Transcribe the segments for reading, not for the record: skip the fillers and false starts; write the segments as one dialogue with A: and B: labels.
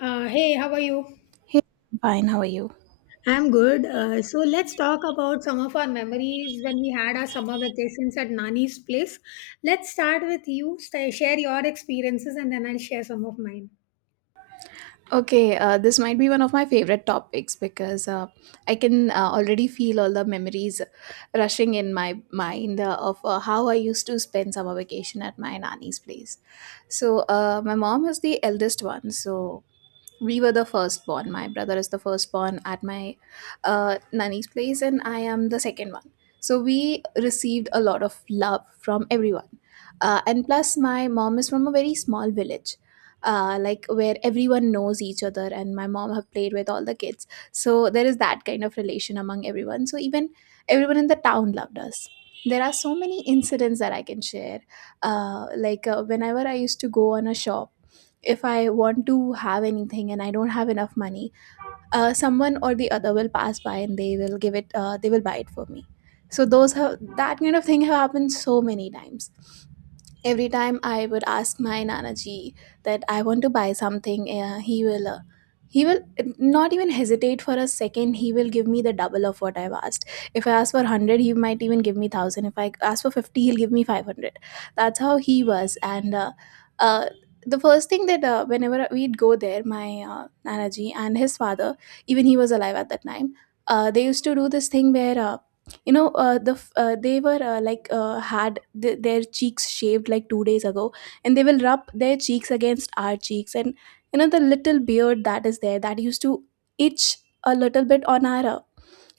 A: Hey, how are you?
B: Hey, I'm fine. How are you?
A: I'm good. So let's talk about some of our memories when we had our summer vacations at Nani's place. Let's start with you. Sta Share your experiences and then I'll share some of mine.
B: Okay, this might be one of my favorite topics because I can already feel all the memories rushing in my mind of how I used to spend summer vacation at my nanny's place. So, my mom is the eldest one, so we were the firstborn. My brother is the firstborn at my nanny's place, and I am the second one. So we received a lot of love from everyone. And plus, my mom is from a very small village, like where everyone knows each other, and my mom have played with all the kids. So there is that kind of relation among everyone. So even everyone in the town loved us. There are so many incidents that I can share. Whenever I used to go on a shop, if I want to have anything and I don't have enough money, someone or the other will pass by and they will give it, they will buy it for me. So those, have that kind of thing, have happened so many times. Every time I would ask my nanaji that I want to buy something, he will eh, not even hesitate for a second. He will give me the double of what I've asked. If I ask for 100, he might even give me 1,000. If I ask for 50, he'll give me 500. That's how he was. And uh, uh, the first thing that, whenever we'd go there, my nanaji and his father, even he was alive at that time, they used to do this thing where, you know the f- they were like had their cheeks shaved like 2 days ago, and they will rub their cheeks against our cheeks, and you know, the little beard that is there, that used to itch a little bit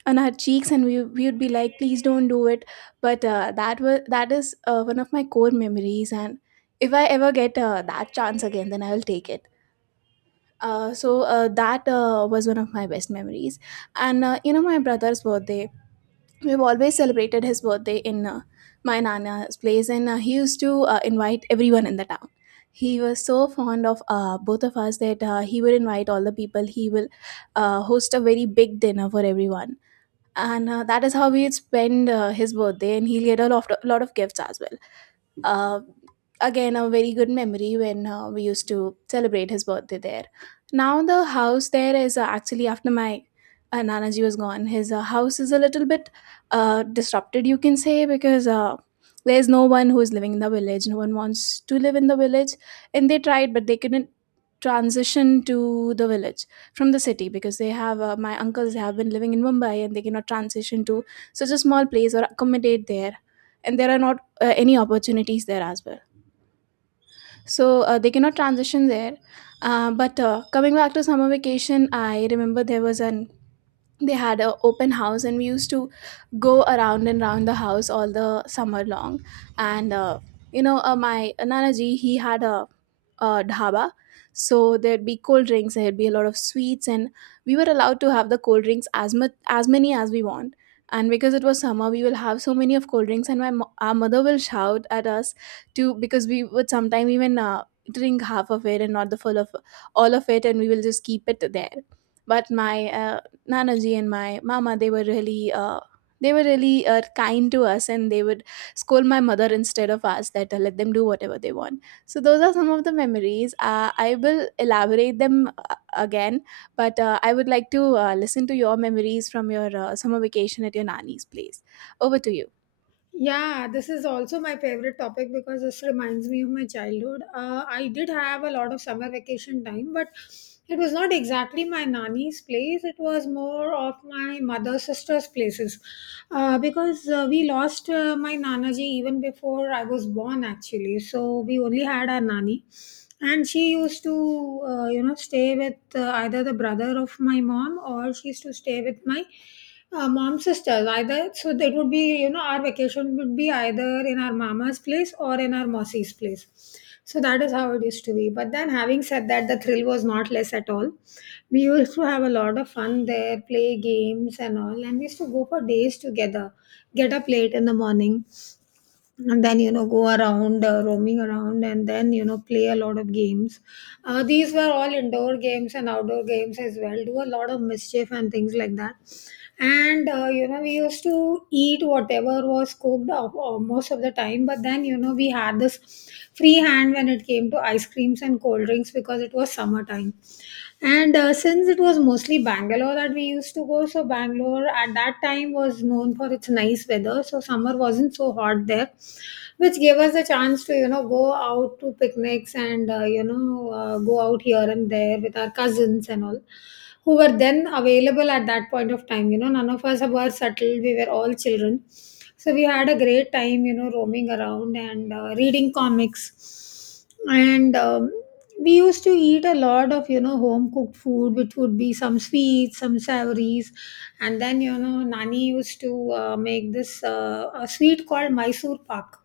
B: on our cheeks, and we would be like, please don't do it. But that was that is one of my core memories, and if I ever get that chance again, then I will take it. So that was one of my best memories. And you know, my brother's birthday, we've always celebrated his birthday in my nana's place, and he used to invite everyone in the town. He was so fond of both of us that he would invite all the people. He will host a very big dinner for everyone, and that is how we'd spend his birthday, and he'll get a lot of gifts as well. Uh, again a very good memory when we used to celebrate his birthday there. Now the house there is actually, after my nanaji was gone, his house is a little bit disrupted, you can say, because there's no one who is living in the village. No one wants to live in the village. And they tried, but they couldn't transition to the village from the city, because they have, my uncles have been living in Mumbai, and they cannot transition to such a small place or accommodate there. And there are not any opportunities there as well. So they cannot transition there. But Coming back to summer vacation, I remember there was an, they had a open house, and we used to go around and round the house all the summer long. And you know, my nanaji, he had a dhaba, so there'd be cold drinks, there'd be a lot of sweets, and we were allowed to have the cold drinks as much as many as we want. And because it was summer, we will have so many of cold drinks, and our mother will shout at us, to, because we would sometime even drink half of it and not the full of all of it, and we will just keep it there. But my uh, Nanaji and my mama, they were really kind to us, and they would scold my mother instead of us, that let them do whatever they want. So those are some of the memories. I will elaborate them again, but I would like to listen to your memories from your summer vacation at your nanny's place. Over to you.
A: Yeah, this is also my favorite topic because this reminds me of my childhood. I did have a lot of summer vacation time, but it was not exactly my nanny's place. It was more of my mother's sister's places because we lost my nanaji even before I was born, actually. So we only had our nanny. And she used to, you know, stay with either the brother of my mom, or she used to stay with my mom sisters either. So that would be, you know, our vacation would be either in our mama's place or in our mossy's place. So that is how it used to be, but then, having said that, the thrill was not less at all. We used to have a lot of fun there, play games and all, and we used to go for days together, get up late in the morning, and then, you know, go around, roaming around, and then, you know, play a lot of games. These were all indoor games and outdoor games as well, do a lot of mischief and things like that. And you know, we used to eat whatever was cooked, most of the time, but then, you know, we had this free hand when it came to ice creams and cold drinks because it was summertime. And since it was mostly Bangalore that we used to go, so Bangalore at that time was known for its nice weather, so summer wasn't so hot there, which gave us the chance to, you know, go out to picnics and, you know, go out here and there with our cousins and all who were then available at that point of time. You know, none of us were settled, we were all children. So we had a great time, you know, roaming around and reading comics and, we used to eat a lot of, you know, home cooked food, which would be some sweets, some savories. And then, you know, Nani used to make this a sweet called Mysore pak,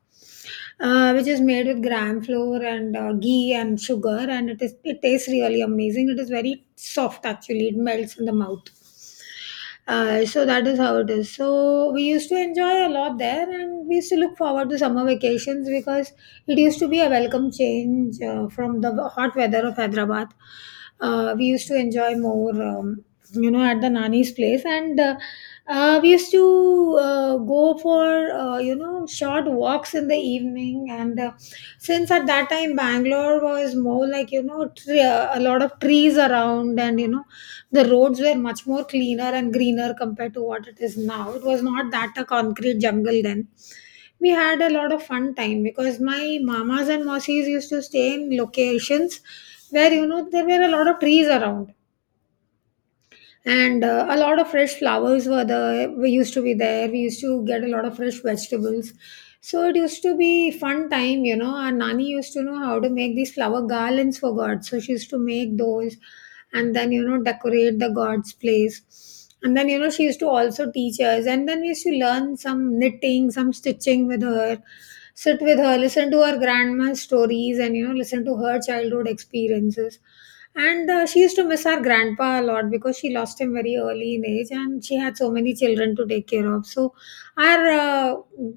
A: which is made with gram flour and ghee and sugar, and it tastes really amazing. It is very soft actually; it melts in the mouth. So that is how it is. So we used to enjoy a lot there, and we used to look forward to summer vacations because it used to be a welcome change from the hot weather of Hyderabad. We used to enjoy more, you know, at the Nani's place, and we used to go for, you know, short walks in the evening. And since at that time Bangalore was more like, you know, a lot of trees around, and you know, the roads were much more cleaner and greener compared to what it is now. It was not that a concrete jungle then. We had a lot of fun time because my mamas and mossies used to stay in locations where, you know, there were a lot of trees around and a lot of fresh flowers were there. We used to be there, we used to get a lot of fresh vegetables. So it used to be fun time. You know, our Nani used to know how to make these flower garlands for god, so she used to make those, and then, you know, decorate the god's place, and then, you know, she used to also teach us, and then we used to learn some knitting, some stitching with her, sit with her, listen to her grandma's stories, and you know, listen to her childhood experiences. And she used to miss our grandpa a lot because she lost him very early in age, and she had so many children to take care of. So our uh,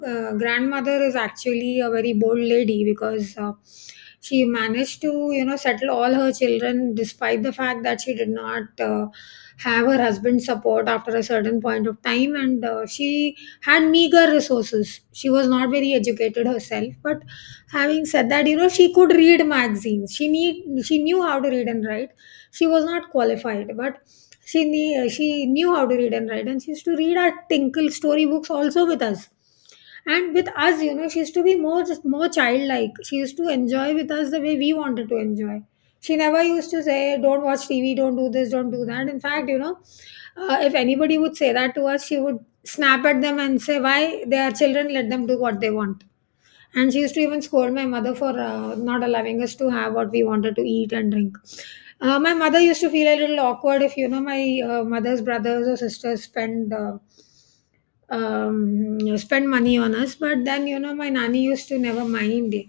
A: uh, grandmother is actually a very bold lady because she managed to, you know, settle all her children despite the fact that she did not have her husband's support after a certain point of time, and she had meager resources. She was not very educated herself, but having said that, you know, she could read magazines. She knew how to read and write. She was not qualified, but she knew how to read and write, and she used to read our Tinkle storybooks also with us. And with us, you know, she used to be more just more childlike. She used to enjoy with us the way we wanted to enjoy. She never used to say, "Don't watch TV, don't do this, don't do that." In fact, you know, if anybody would say that to us, she would snap at them and say, "Why they are children? Let them do what they want." And she used to even scold my mother for not allowing us to have what we wanted to eat and drink. My mother used to feel a little awkward if, you know, my mother's brothers or sisters spend, you know, spend money on us. But then, you know, my nanny used to never mind it.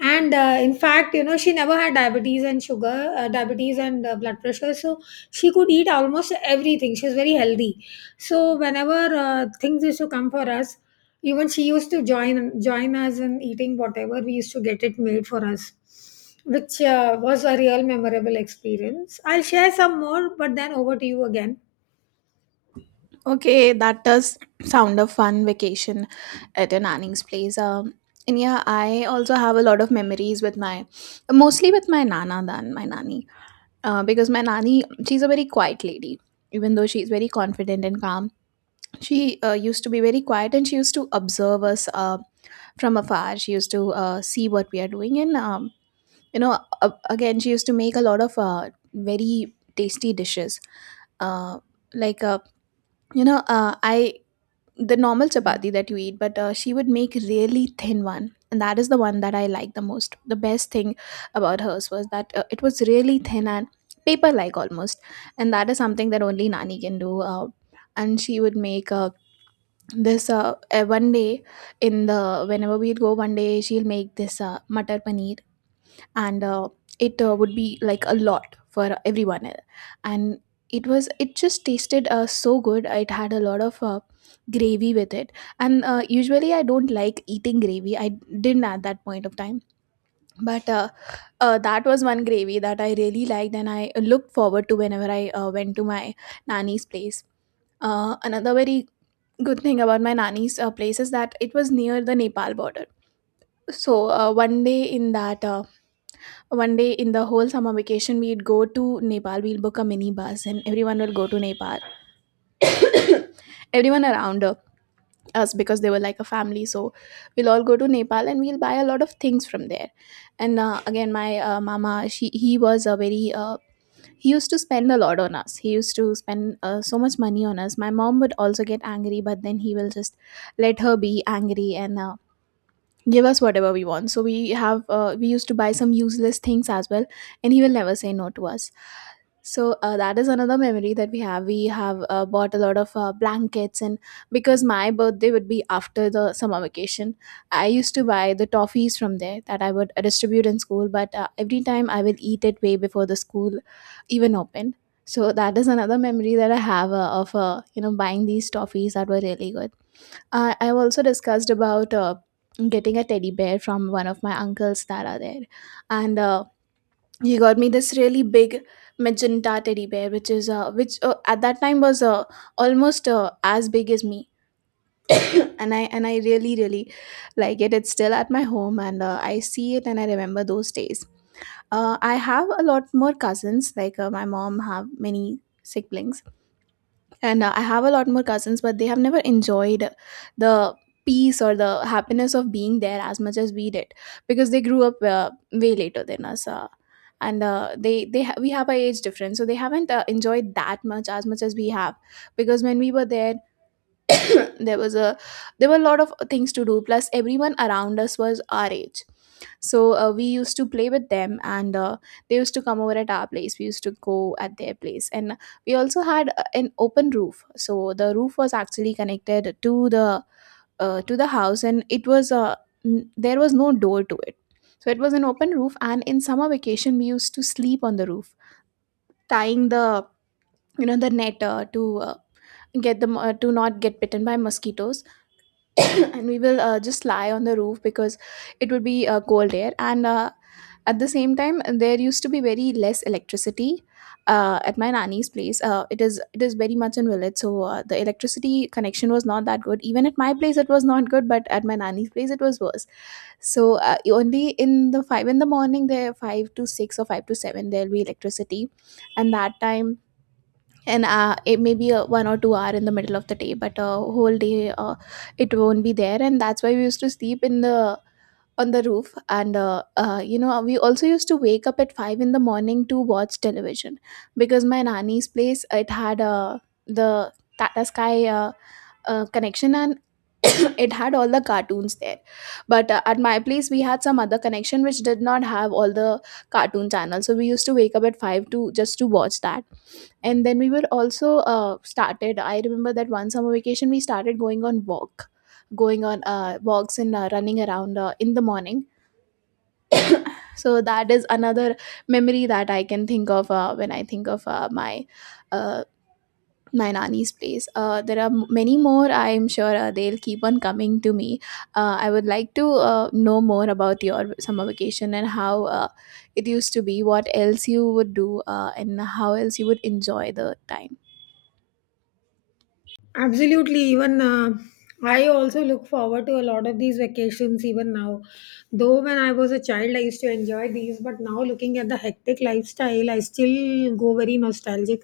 A: And in fact, you know, she never had diabetes and sugar, diabetes and blood pressure. So she could eat almost everything. She was very healthy. So whenever things used to come for us, even she used to join us in eating whatever we used to get it made for us, which was a real memorable experience. I'll share some more, but then over to you again.
B: Okay, that does sound a fun vacation at your nanny's place. And yeah, I also have a lot of memories with my, mostly with my nana than my nanny, because my nanny, she's a very quiet lady. Even though she's very confident and calm, she used to be very quiet, and she used to observe us from afar. She used to see what we are doing, and you know, again, she used to make a lot of very tasty dishes. Uh, like uh, you know uh, i the normal chapati that you eat, but she would make really thin one, and that is the one that I like the most. The best thing about hers was that it was really thin and paper-like almost, and that is something that only Nani can do. And she would make, this one day in the whenever we'd go, one day she'll make this matar paneer, and it would be like a lot for and it was, it just tasted so good. It had a lot of gravy with it, and usually I don't like eating gravy, I didn't at that point of time, but that was one gravy that I really liked, and I looked forward to whenever I went to my nanny's place. Another very good thing about my nanny's place is that it was near the Nepal border. so uh, one day in that uh, One day in the whole summer vacation, we'd go to Nepal. We'll book a mini bus and everyone will go to Nepal, everyone around us, because they were like a family. So we'll all go to Nepal, and we'll buy a lot of things from there. And again, my mama, she he was a very he used to spend a lot on us. He used to spend so much money on us. My mom would also get angry, but then he will just let her be angry, and give us whatever we want. So we have we used to buy some useless things as well, and he will never say no to us. So that is another memory that we have. We have bought a lot of blankets, and because my birthday would be after the summer vacation, I used to buy the toffees from there, that I would distribute in school. But every time I will eat it way before the school even opened. So that is another memory that I have of you know, buying these toffees that were really good. I've also discussed about getting a teddy bear from one of my uncles that are there, and he got me this really big magenta teddy bear, which is which at that time was almost as big as me, and I really really like it. It's still at my home, and I see it and I remember those days. I have a lot more cousins. My mom have many siblings and I have a lot more cousins, but they have never enjoyed the peace or the happiness of being there as much as we did, because they grew up way later than us and We have a age difference, so they haven't enjoyed that much as we have, because when we were there there was a there were a lot of things to do, plus everyone around us was our age. So we used to play with them, and they used to come over at our place, we used to go at their place. And we also had an open roof, so the roof was actually connected to the house, and it was there was no door to it. So it was an open roof, and in summer vacation we used to sleep on the roof, tying the, you know, the net to get them to not get bitten by mosquitoes. And we will just lie on the roof, because it would be cold air, and at the same time there used to be very less electricity at my nanny's place. It is very much in village, so the electricity connection was not that good. Even at my place it was not good, but at my nanny's place it was worse. So only in the 5 in the morning, there 5 to 6 or 5 to 7 there'll be electricity. And that time, and it may be a 1 or 2 hour in the middle of the day, but a whole day it won't be there. And that's why we used to sleep in the on the roof. And you know, we also used to wake up at 5 in the morning to watch television, because my nanny's place, it had the tata sky connection. And it had all the cartoons there, but at my place we had some other connection which did not have all the cartoon channels. So we used to wake up at 5 to just to watch that. And then we were also started I remember that one summer vacation we started going on walks, and running around in the morning. So that is another memory that I can think of when I think of uh, my nanny's place. There are many more, I'm sure they'll keep on coming to me. I would like to know more about your summer vacation, and how it used to be, what else you would do, and how else you would enjoy the time.
A: Absolutely. Even I also look forward to a lot of these vacations even now. Though when I was a child, I used to enjoy these, but now looking at the hectic lifestyle, I still go very nostalgic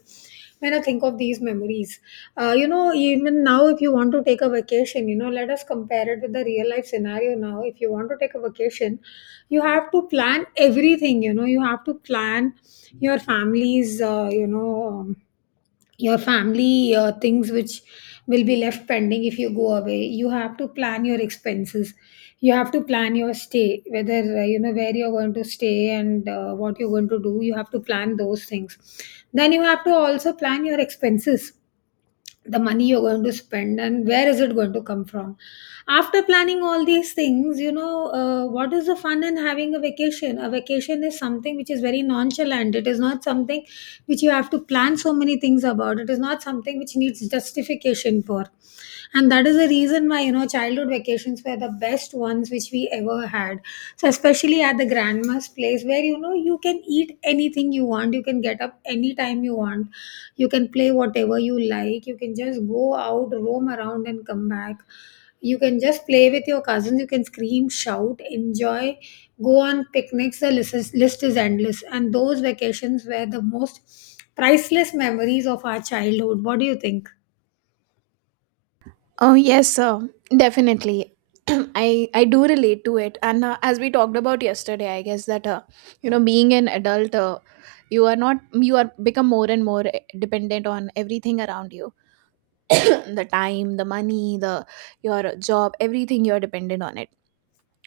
A: when I think of these memories. You know, even now, if you want to take a vacation, you know, let us compare it with the real life scenario now. If you want to take a vacation, you have to plan everything. You know, you have to plan your family's, you know, your family things which will be left pending if you go away. You have to plan your expenses, you have to plan your stay, whether you know, where you're going to stay, and what you're going to do. You have to plan those things. Then you have to also plan your expenses, the money you're going to spend, and where is it going to come from. After planning all these things, you know, what is the fun in having a vacation? A vacation is something which is very nonchalant. It is not something which you have to plan so many things about. It is not something which needs justification for. And that is the reason why, you know, childhood vacations were the best ones which we ever had. So especially at the grandma's place, where, you know, you can eat anything you want, you can get up anytime you want, you can play whatever you like, you can just go out, roam around, and come back. You can just play with your cousins, you can scream, shout, enjoy, go on picnics. The list is endless, and those vacations were the most priceless memories of our childhood. What do you think?
B: Oh yes, sir. Definitely. I do relate to it, and as we talked about yesterday, I guess that you know, being an adult, you are not you are become more and more dependent on everything around you. The time, the money, the your job, everything you are dependent on it.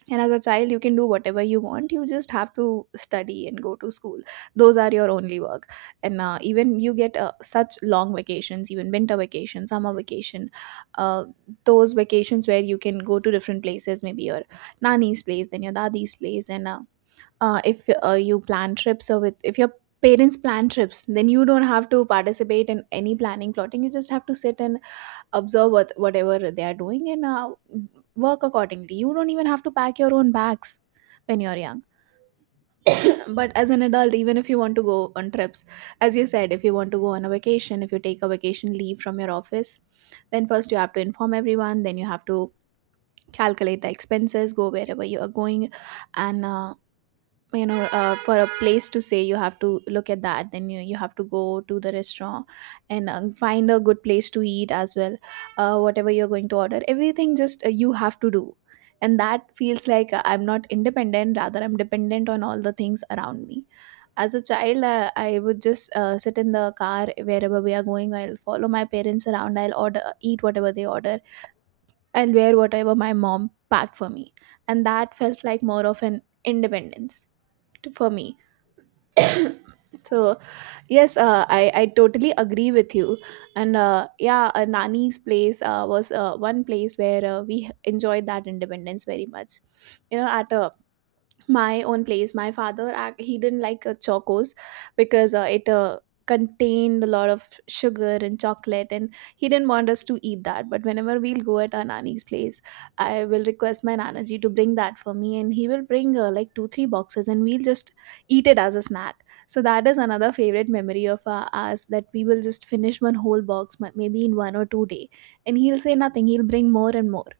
B: And as a child you can do whatever you want, you just have to study and go to school. Those are your only work. And even you get such long vacations, even winter vacation, summer vacation, uh, those vacations where you can go to different places, maybe your nanny's place, then your dadi's place. And uh, uh, if uh, you plan trips, or with if your parents plan trips, then you don't have to participate in any planning, plotting. You just have to sit and observe whatever they are doing, and work accordingly. You don't even have to pack your own bags when you're young. But as an adult, even if you want to go on trips, as you said, if you want to go on a vacation, if you take a vacation leave from your office, then first you have to inform everyone, then you have to calculate the expenses, go wherever you are going. And you know, for a place to say you have to look at that, then you have to go to the restaurant and find a good place to eat as well. Whatever you're going to order, everything, just you have to do. And that feels like, I'm not independent, rather I'm dependent on all the things around me. As a child, I would just sit in the car wherever we are going. I'll follow my parents around, I'll order, eat whatever they order, I'll wear whatever my mom packed for me. And that felt like more of an independence to, for me. So yes, I totally agree with you, and yeah, Nani's place was one place where we enjoyed that independence very much. You know, at a my own place, my father he didn't like chocos, because it contained a lot of sugar and chocolate, and he didn't want us to eat that. But whenever we'll go at our nani's place, I will request my nanaji to bring that for me, and he will bring like two three boxes, and we'll just eat it as a snack. So that is another favorite memory of us, that we will just finish one whole box, maybe in 1 or 2 day, and he'll say nothing, he'll bring more and more.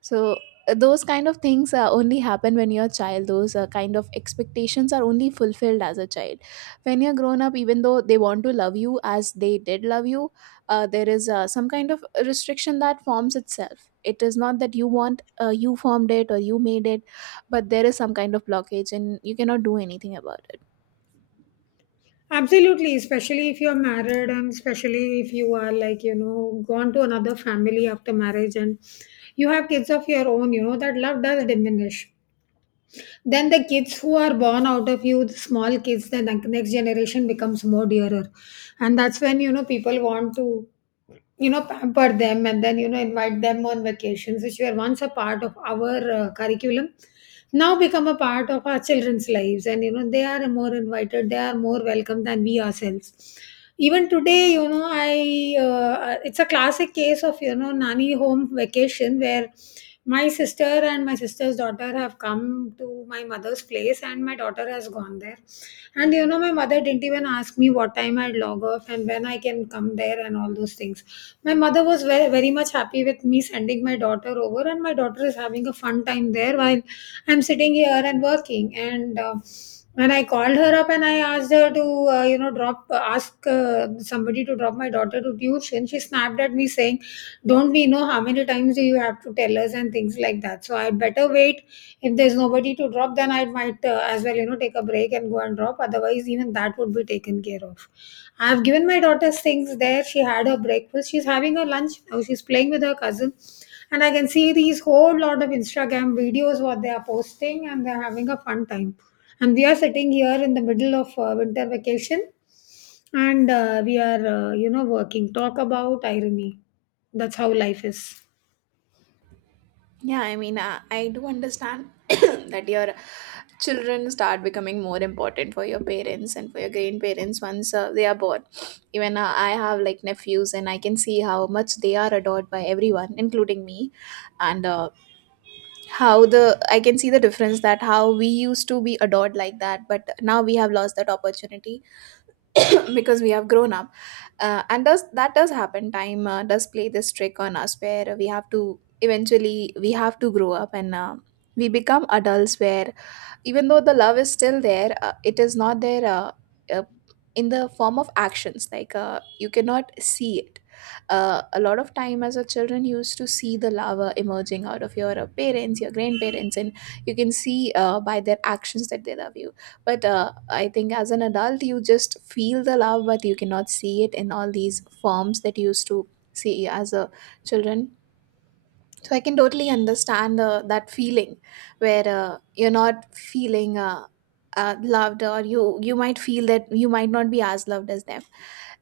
B: So those kind of things only happen when you're a child. Those kind of expectations are only fulfilled as a child. When you're grown up, even though they want to love you as they did love you, there is some kind of restriction that forms itself. It is not that you formed it or you made it, but there is some kind of blockage, and you cannot do anything about it.
A: Absolutely, especially if you're married, and especially if you are, like, you know, gone to another family after marriage, and you have kids of your own, you know, that love does diminish. Then the kids who are born out of you, the small kids, the next generation becomes more dearer. And that's when, you know, people want to, you know, pamper them, and then, you know, invite them on vacations, which were once a part of our curriculum, now become a part of our children's lives. And you know, they are more invited, they are more welcome than we ourselves. Even today, you know, I, it's a classic case of, you know, Nanny home vacation, where my sister and my sister's daughter have come to my mother's place, and my daughter has gone there. And you know, my mother didn't even ask me what time I'd log off and when I can come there and all those things. My mother was very, very much happy with me sending my daughter over, and my daughter is having a fun time there while I'm sitting here and working. And When I called her up and I asked her to, drop, ask somebody to drop my daughter to tuition, she snapped at me saying, "Don't we know how many times do you have to tell us and things like that?" So I'd better wait if there's nobody to drop, then I might as well, take a break and go and drop. Otherwise, even that would be taken care of. I've given my daughter things there. She had her breakfast. She's having her lunch now. She's playing with her cousin. And I can see these whole lot of Instagram videos what they are posting and they're having a fun time. And we are sitting here in the middle of winter vacation and we are, you know, working. Talk about irony. That's how life is.
B: Yeah, I mean, I do understand that your children start becoming more important for your parents and for your grandparents once they are born. Even I have like nephews, and I can see how much they are adored by everyone, including me. And how the I can see the difference that how we used to be adored like that, but now we have lost that opportunity because we have grown up. And does happen, time does play this trick on us, where we have to, eventually we have to grow up. And we become adults, where even though the love is still there, it is not there uh, in the form of actions. Like you cannot see it. A lot of time as a children, you used to see the love emerging out of your parents, your grandparents, and you can see by their actions that they love you. But I think as an adult, you just feel the love, but you cannot see it in all these forms that you used to see as a children. So I can totally understand that feeling, where you're not feeling loved, or you might feel that you might not be as loved as them.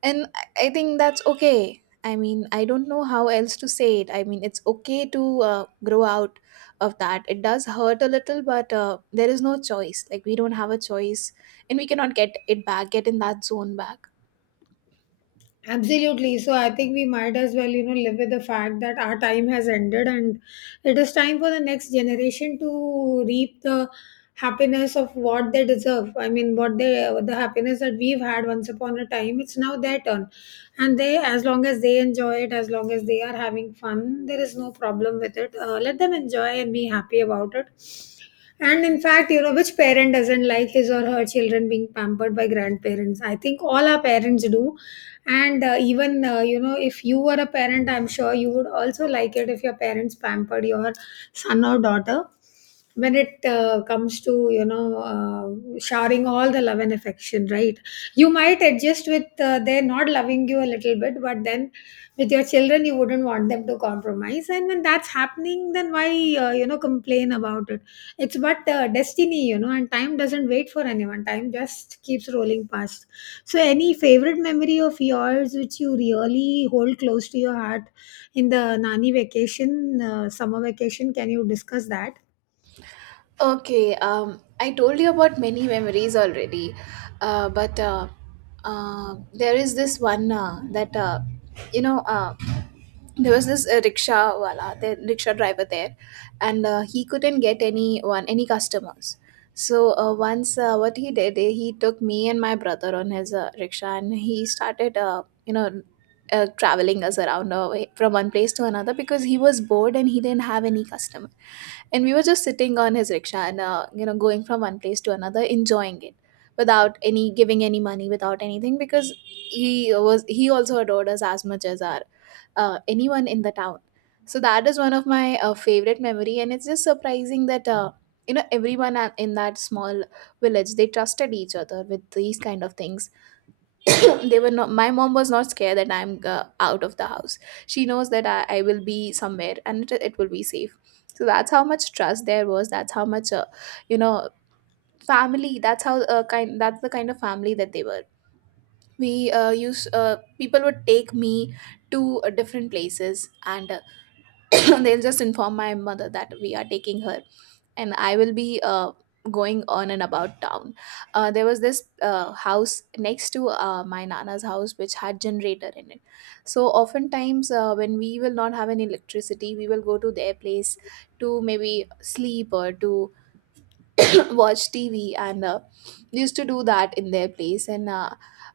B: And I think that's okay. I mean, I don't know how else to say it. I mean, it's okay to grow out of that. It does hurt a little, but there is no choice. Like, we don't have a choice, and we cannot get it back, get in that zone back.
A: Absolutely. So I think we might as well, live with the fact that our time has ended and it is time for the next generation to reap the happiness of what they deserve. I mean, the happiness that we've had once upon a time, it's now their turn. And they, as long as they enjoy it, as long as they are having fun, there is no problem with it. Let them enjoy and be happy about it. And in fact, you know, which parent doesn't like his or her children being pampered by grandparents? I think all our parents do, and even you know, if you were a parent, I'm sure you would also like it if your parents pampered your son or daughter when it comes to, you know, showering all the love and affection, right? You might adjust with they're not loving you a little bit, but then with your children, you wouldn't want them to compromise. And when that's happening, then why you know, complain about it? It's but uh, destiny, you know, and time doesn't wait for anyone. Time just keeps rolling past. So any favorite memory of yours which you really hold close to your heart in the nani vacation, summer vacation, can you discuss that?
B: Okay, I told you about many memories already, but there is this one that, you know. There was this rickshaw wala, the rickshaw driver there, and he couldn't get anyone, any customers. So once, what he did, he took me and my brother on his rickshaw, and he started, you know, traveling us around from one place to another, because he was bored and he didn't have any customer. And we were just sitting on his rickshaw, and, you know, going from one place to another, enjoying it without any, giving any money, without anything, because he also adored us as much as our anyone in the town. So that is one of my favorite memory, and it's just surprising that you know, everyone in that small village, they trusted each other with these kind of things. they were not My mom was not scared that I'm out of the house. She knows that I will be somewhere, and it will be safe. So that's how much trust there was, that's how much you know, family, that's how kind, that's the kind of family that they were. We use People would take me to different places, and they'll just inform my mother that we are taking her, and I will be going on and about town. There was this house next to my nana's house, which had generator in it. So oftentimes when we will not have any electricity, we will go to their place to maybe sleep or to watch tv. And we used to do that in their place. And uh,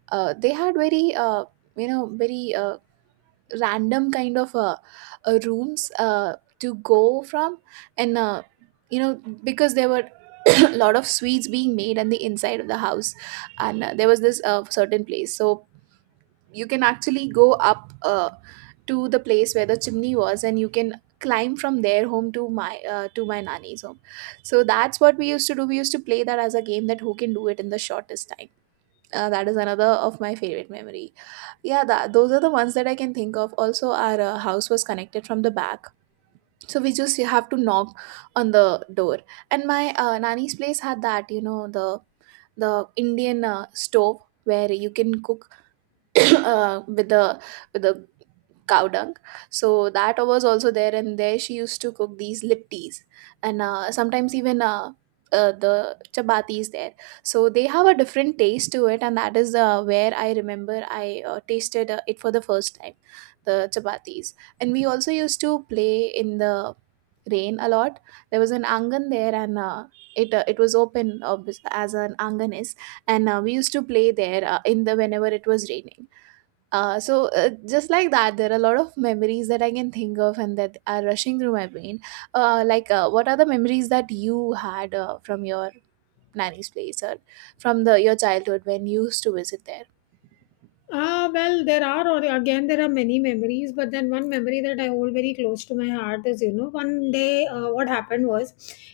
B: uh, they had very, you know, very random kind of rooms to go from. And you know, because there were a lot of sweets being made on the inside of the house. And there was this certain place. So you can actually go up to the place where the chimney was, and you can climb from their home to my nanny's home. So that's what we used to do, we used to play that as a game. That who can do it in the shortest time. That is another of my favorite memory. Yeah, that, those are the ones that I can think of. Also, our house was connected from the back. So we just have to knock on the door. And my nanny's place had that, you know, the Indian stove where you can cook uh, with the with the cow dung. So that was also there, and there she used to cook these liptis. And sometimes even the chapati is there, so they have a different taste to it. And that is where I remember I tasted it for the first time, the chapatis. And we also used to play in the rain a lot. There was an angan there, and it was open, as an angan is. And we used to play there in the whenever it was raining. So just like that, there are a lot of memories that I can think of and that are rushing through my brain. What are the memories that you had from your nanny's place or from the your childhood when you used to visit there?
A: Ah, well, there are, there are many memories, but then one memory that I hold very close to my heart is, you know, one day what happened was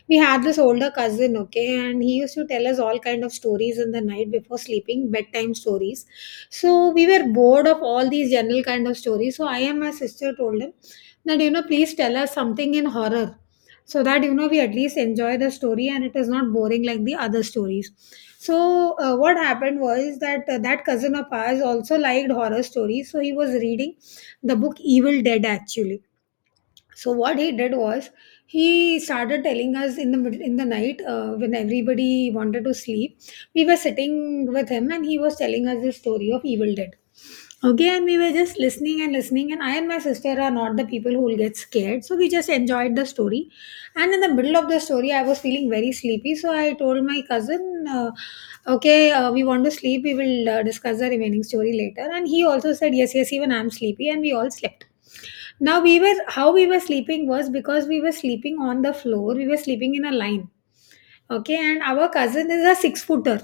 A: we had this older cousin, okay, and he used to tell us all kind of stories in the night before sleeping, bedtime stories. So we were bored of all these general kind of stories. So I and my sister told him that, you know, please tell us something in horror so that, you know, we at least enjoy the story and it is not boring like the other stories. So what happened was that, that cousin of ours also liked horror stories, so he was reading the book Evil Dead, actually. So what he did was he started telling us in the middle in the night when everybody wanted to sleep. We were sitting with him and he was telling us the story of Evil Dead. Okay, and we were just listening and listening, and I and my sister are not the people who will get scared, so we just enjoyed the story. And in the middle of the story, I was feeling very sleepy, so I told my cousin, okay, we want to sleep, we will discuss the remaining story later. And he also said, yes, yes, even I'm sleepy, and we all slept. Now we were, how we were sleeping was, because we were sleeping on the floor. We were sleeping in a line. Okay, and our cousin is a six footer,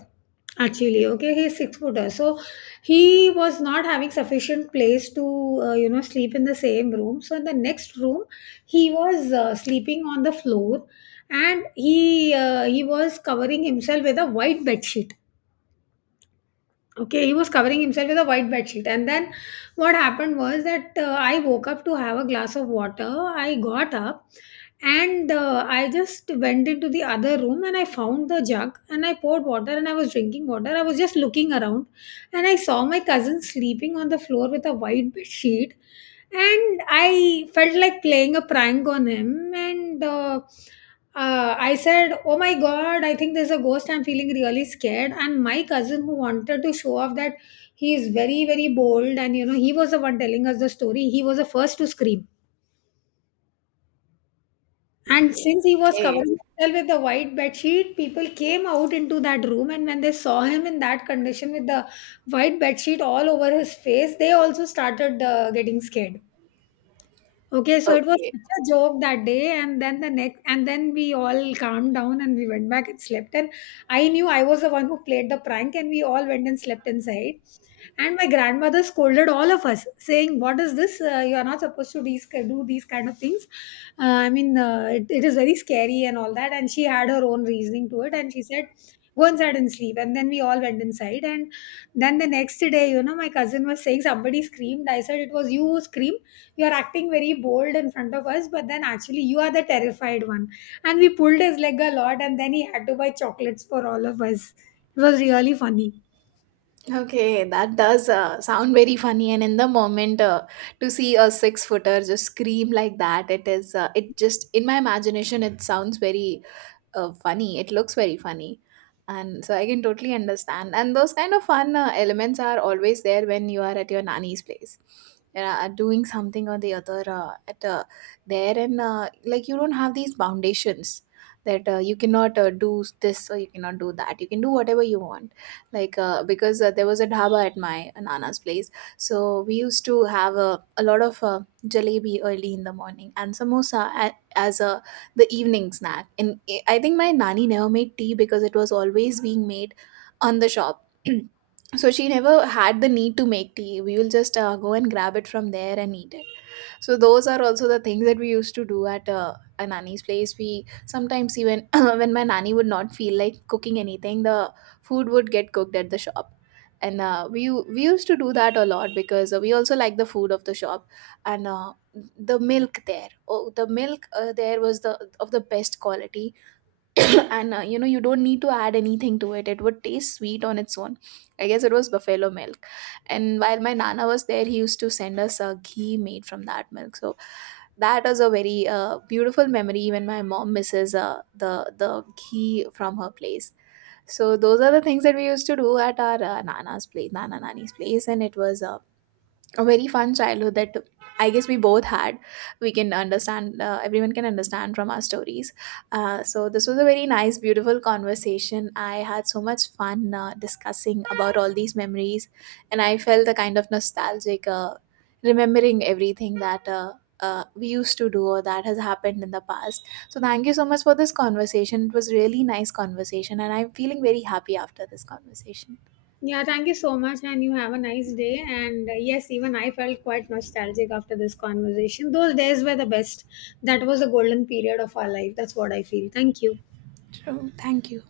A: actually. Okay, he's six footer, so he was not having sufficient place to sleep in the same room. So in the next room, he was sleeping on the floor, and he was covering himself with a white bed sheet. Okay, he was covering himself with a white bed sheet. And then what happened was that I woke up to have a glass of water. I got up and I just went into the other room, and I found the jug, and I poured water, and I was drinking water. I was just looking around, and I saw my cousin sleeping on the floor with a white bed sheet. And I felt like playing a prank on him, and I said, "Oh my god, I think there's a ghost. I'm feeling really scared." And my cousin, who wanted to show off that he is very, very bold, and, you know, he was the one telling us the story, he was the first to scream. And since he was
B: Okay,
A: covering himself with the white bed sheet, people came out into that room, and when they saw him in that condition with the white bed sheet all over his face, they also started getting scared. Okay, so it was
B: okay,
A: such a joke that day, and then the next, and then we all calmed down and we went back and slept. And I knew I was the one who played the prank, and we all went and slept inside. And my grandmother scolded all of us, saying, "What is this? You are not supposed to these, do these kind of things. I mean, it, it is very scary and all that." And she had her own reasoning to it, and she said, "Go inside and sleep." And then we all went inside, and then the next day, you know, my cousin was saying somebody screamed. I said, "It was you who screamed. You're acting very bold in front of us, but then actually you are the terrified one." And we pulled his leg a lot, and then he had to buy chocolates for all of us. It was really funny.
B: okay. That does sound very funny. And in the moment, to see a six footer just scream like that, it is. It just in my imagination, it sounds very funny. It looks very funny. And so I can totally understand. And those kind of fun elements are always there when you are at your nanny's place. You know, doing something or the other at there. And like, you don't have these foundations that you cannot do this or you cannot do that. You can do whatever you want. Because there was a dhaba at my nana's place. So we used to have a lot of jalebi early in the morning and samosa as a the evening snack. And I think my nanny never made tea because it was always being made on the shop. So she never had the need to make tea. We will just go and grab it from there and eat it. So those are also the things that we used to do at a nanny's place. We sometimes even when my nanny would not feel like cooking anything, the food would get cooked at the shop. And we used to do that a lot because we also like the food of the shop. And the milk there, oh, the milk there was the of the best quality. And you know, you don't need to add anything to it, it would taste sweet on its own. I guess it was buffalo milk. And while my nana was there, he used to send us a ghee made from that milk. So that was a very beautiful memory. Even my mom misses the ghee from her place. So those are the things that we used to do at our nana's place, nana nani's place. And it was a very fun childhood that I guess we both had. We can understand, everyone can understand from our stories. So, this was a very nice, beautiful conversation. I had so much fun discussing about all these memories, and I felt a kind of nostalgic, remembering everything that. We used to do or that has happened in the past. So, thank you so much for this conversation. It was really nice conversation, and I'm feeling very happy after this conversation.
A: Yeah, thank you so much, and you have a nice day. And yes, even I felt quite nostalgic after this conversation. Those days were the best. That was the golden period of our life, that's what I feel. Thank you.
B: True. Thank you.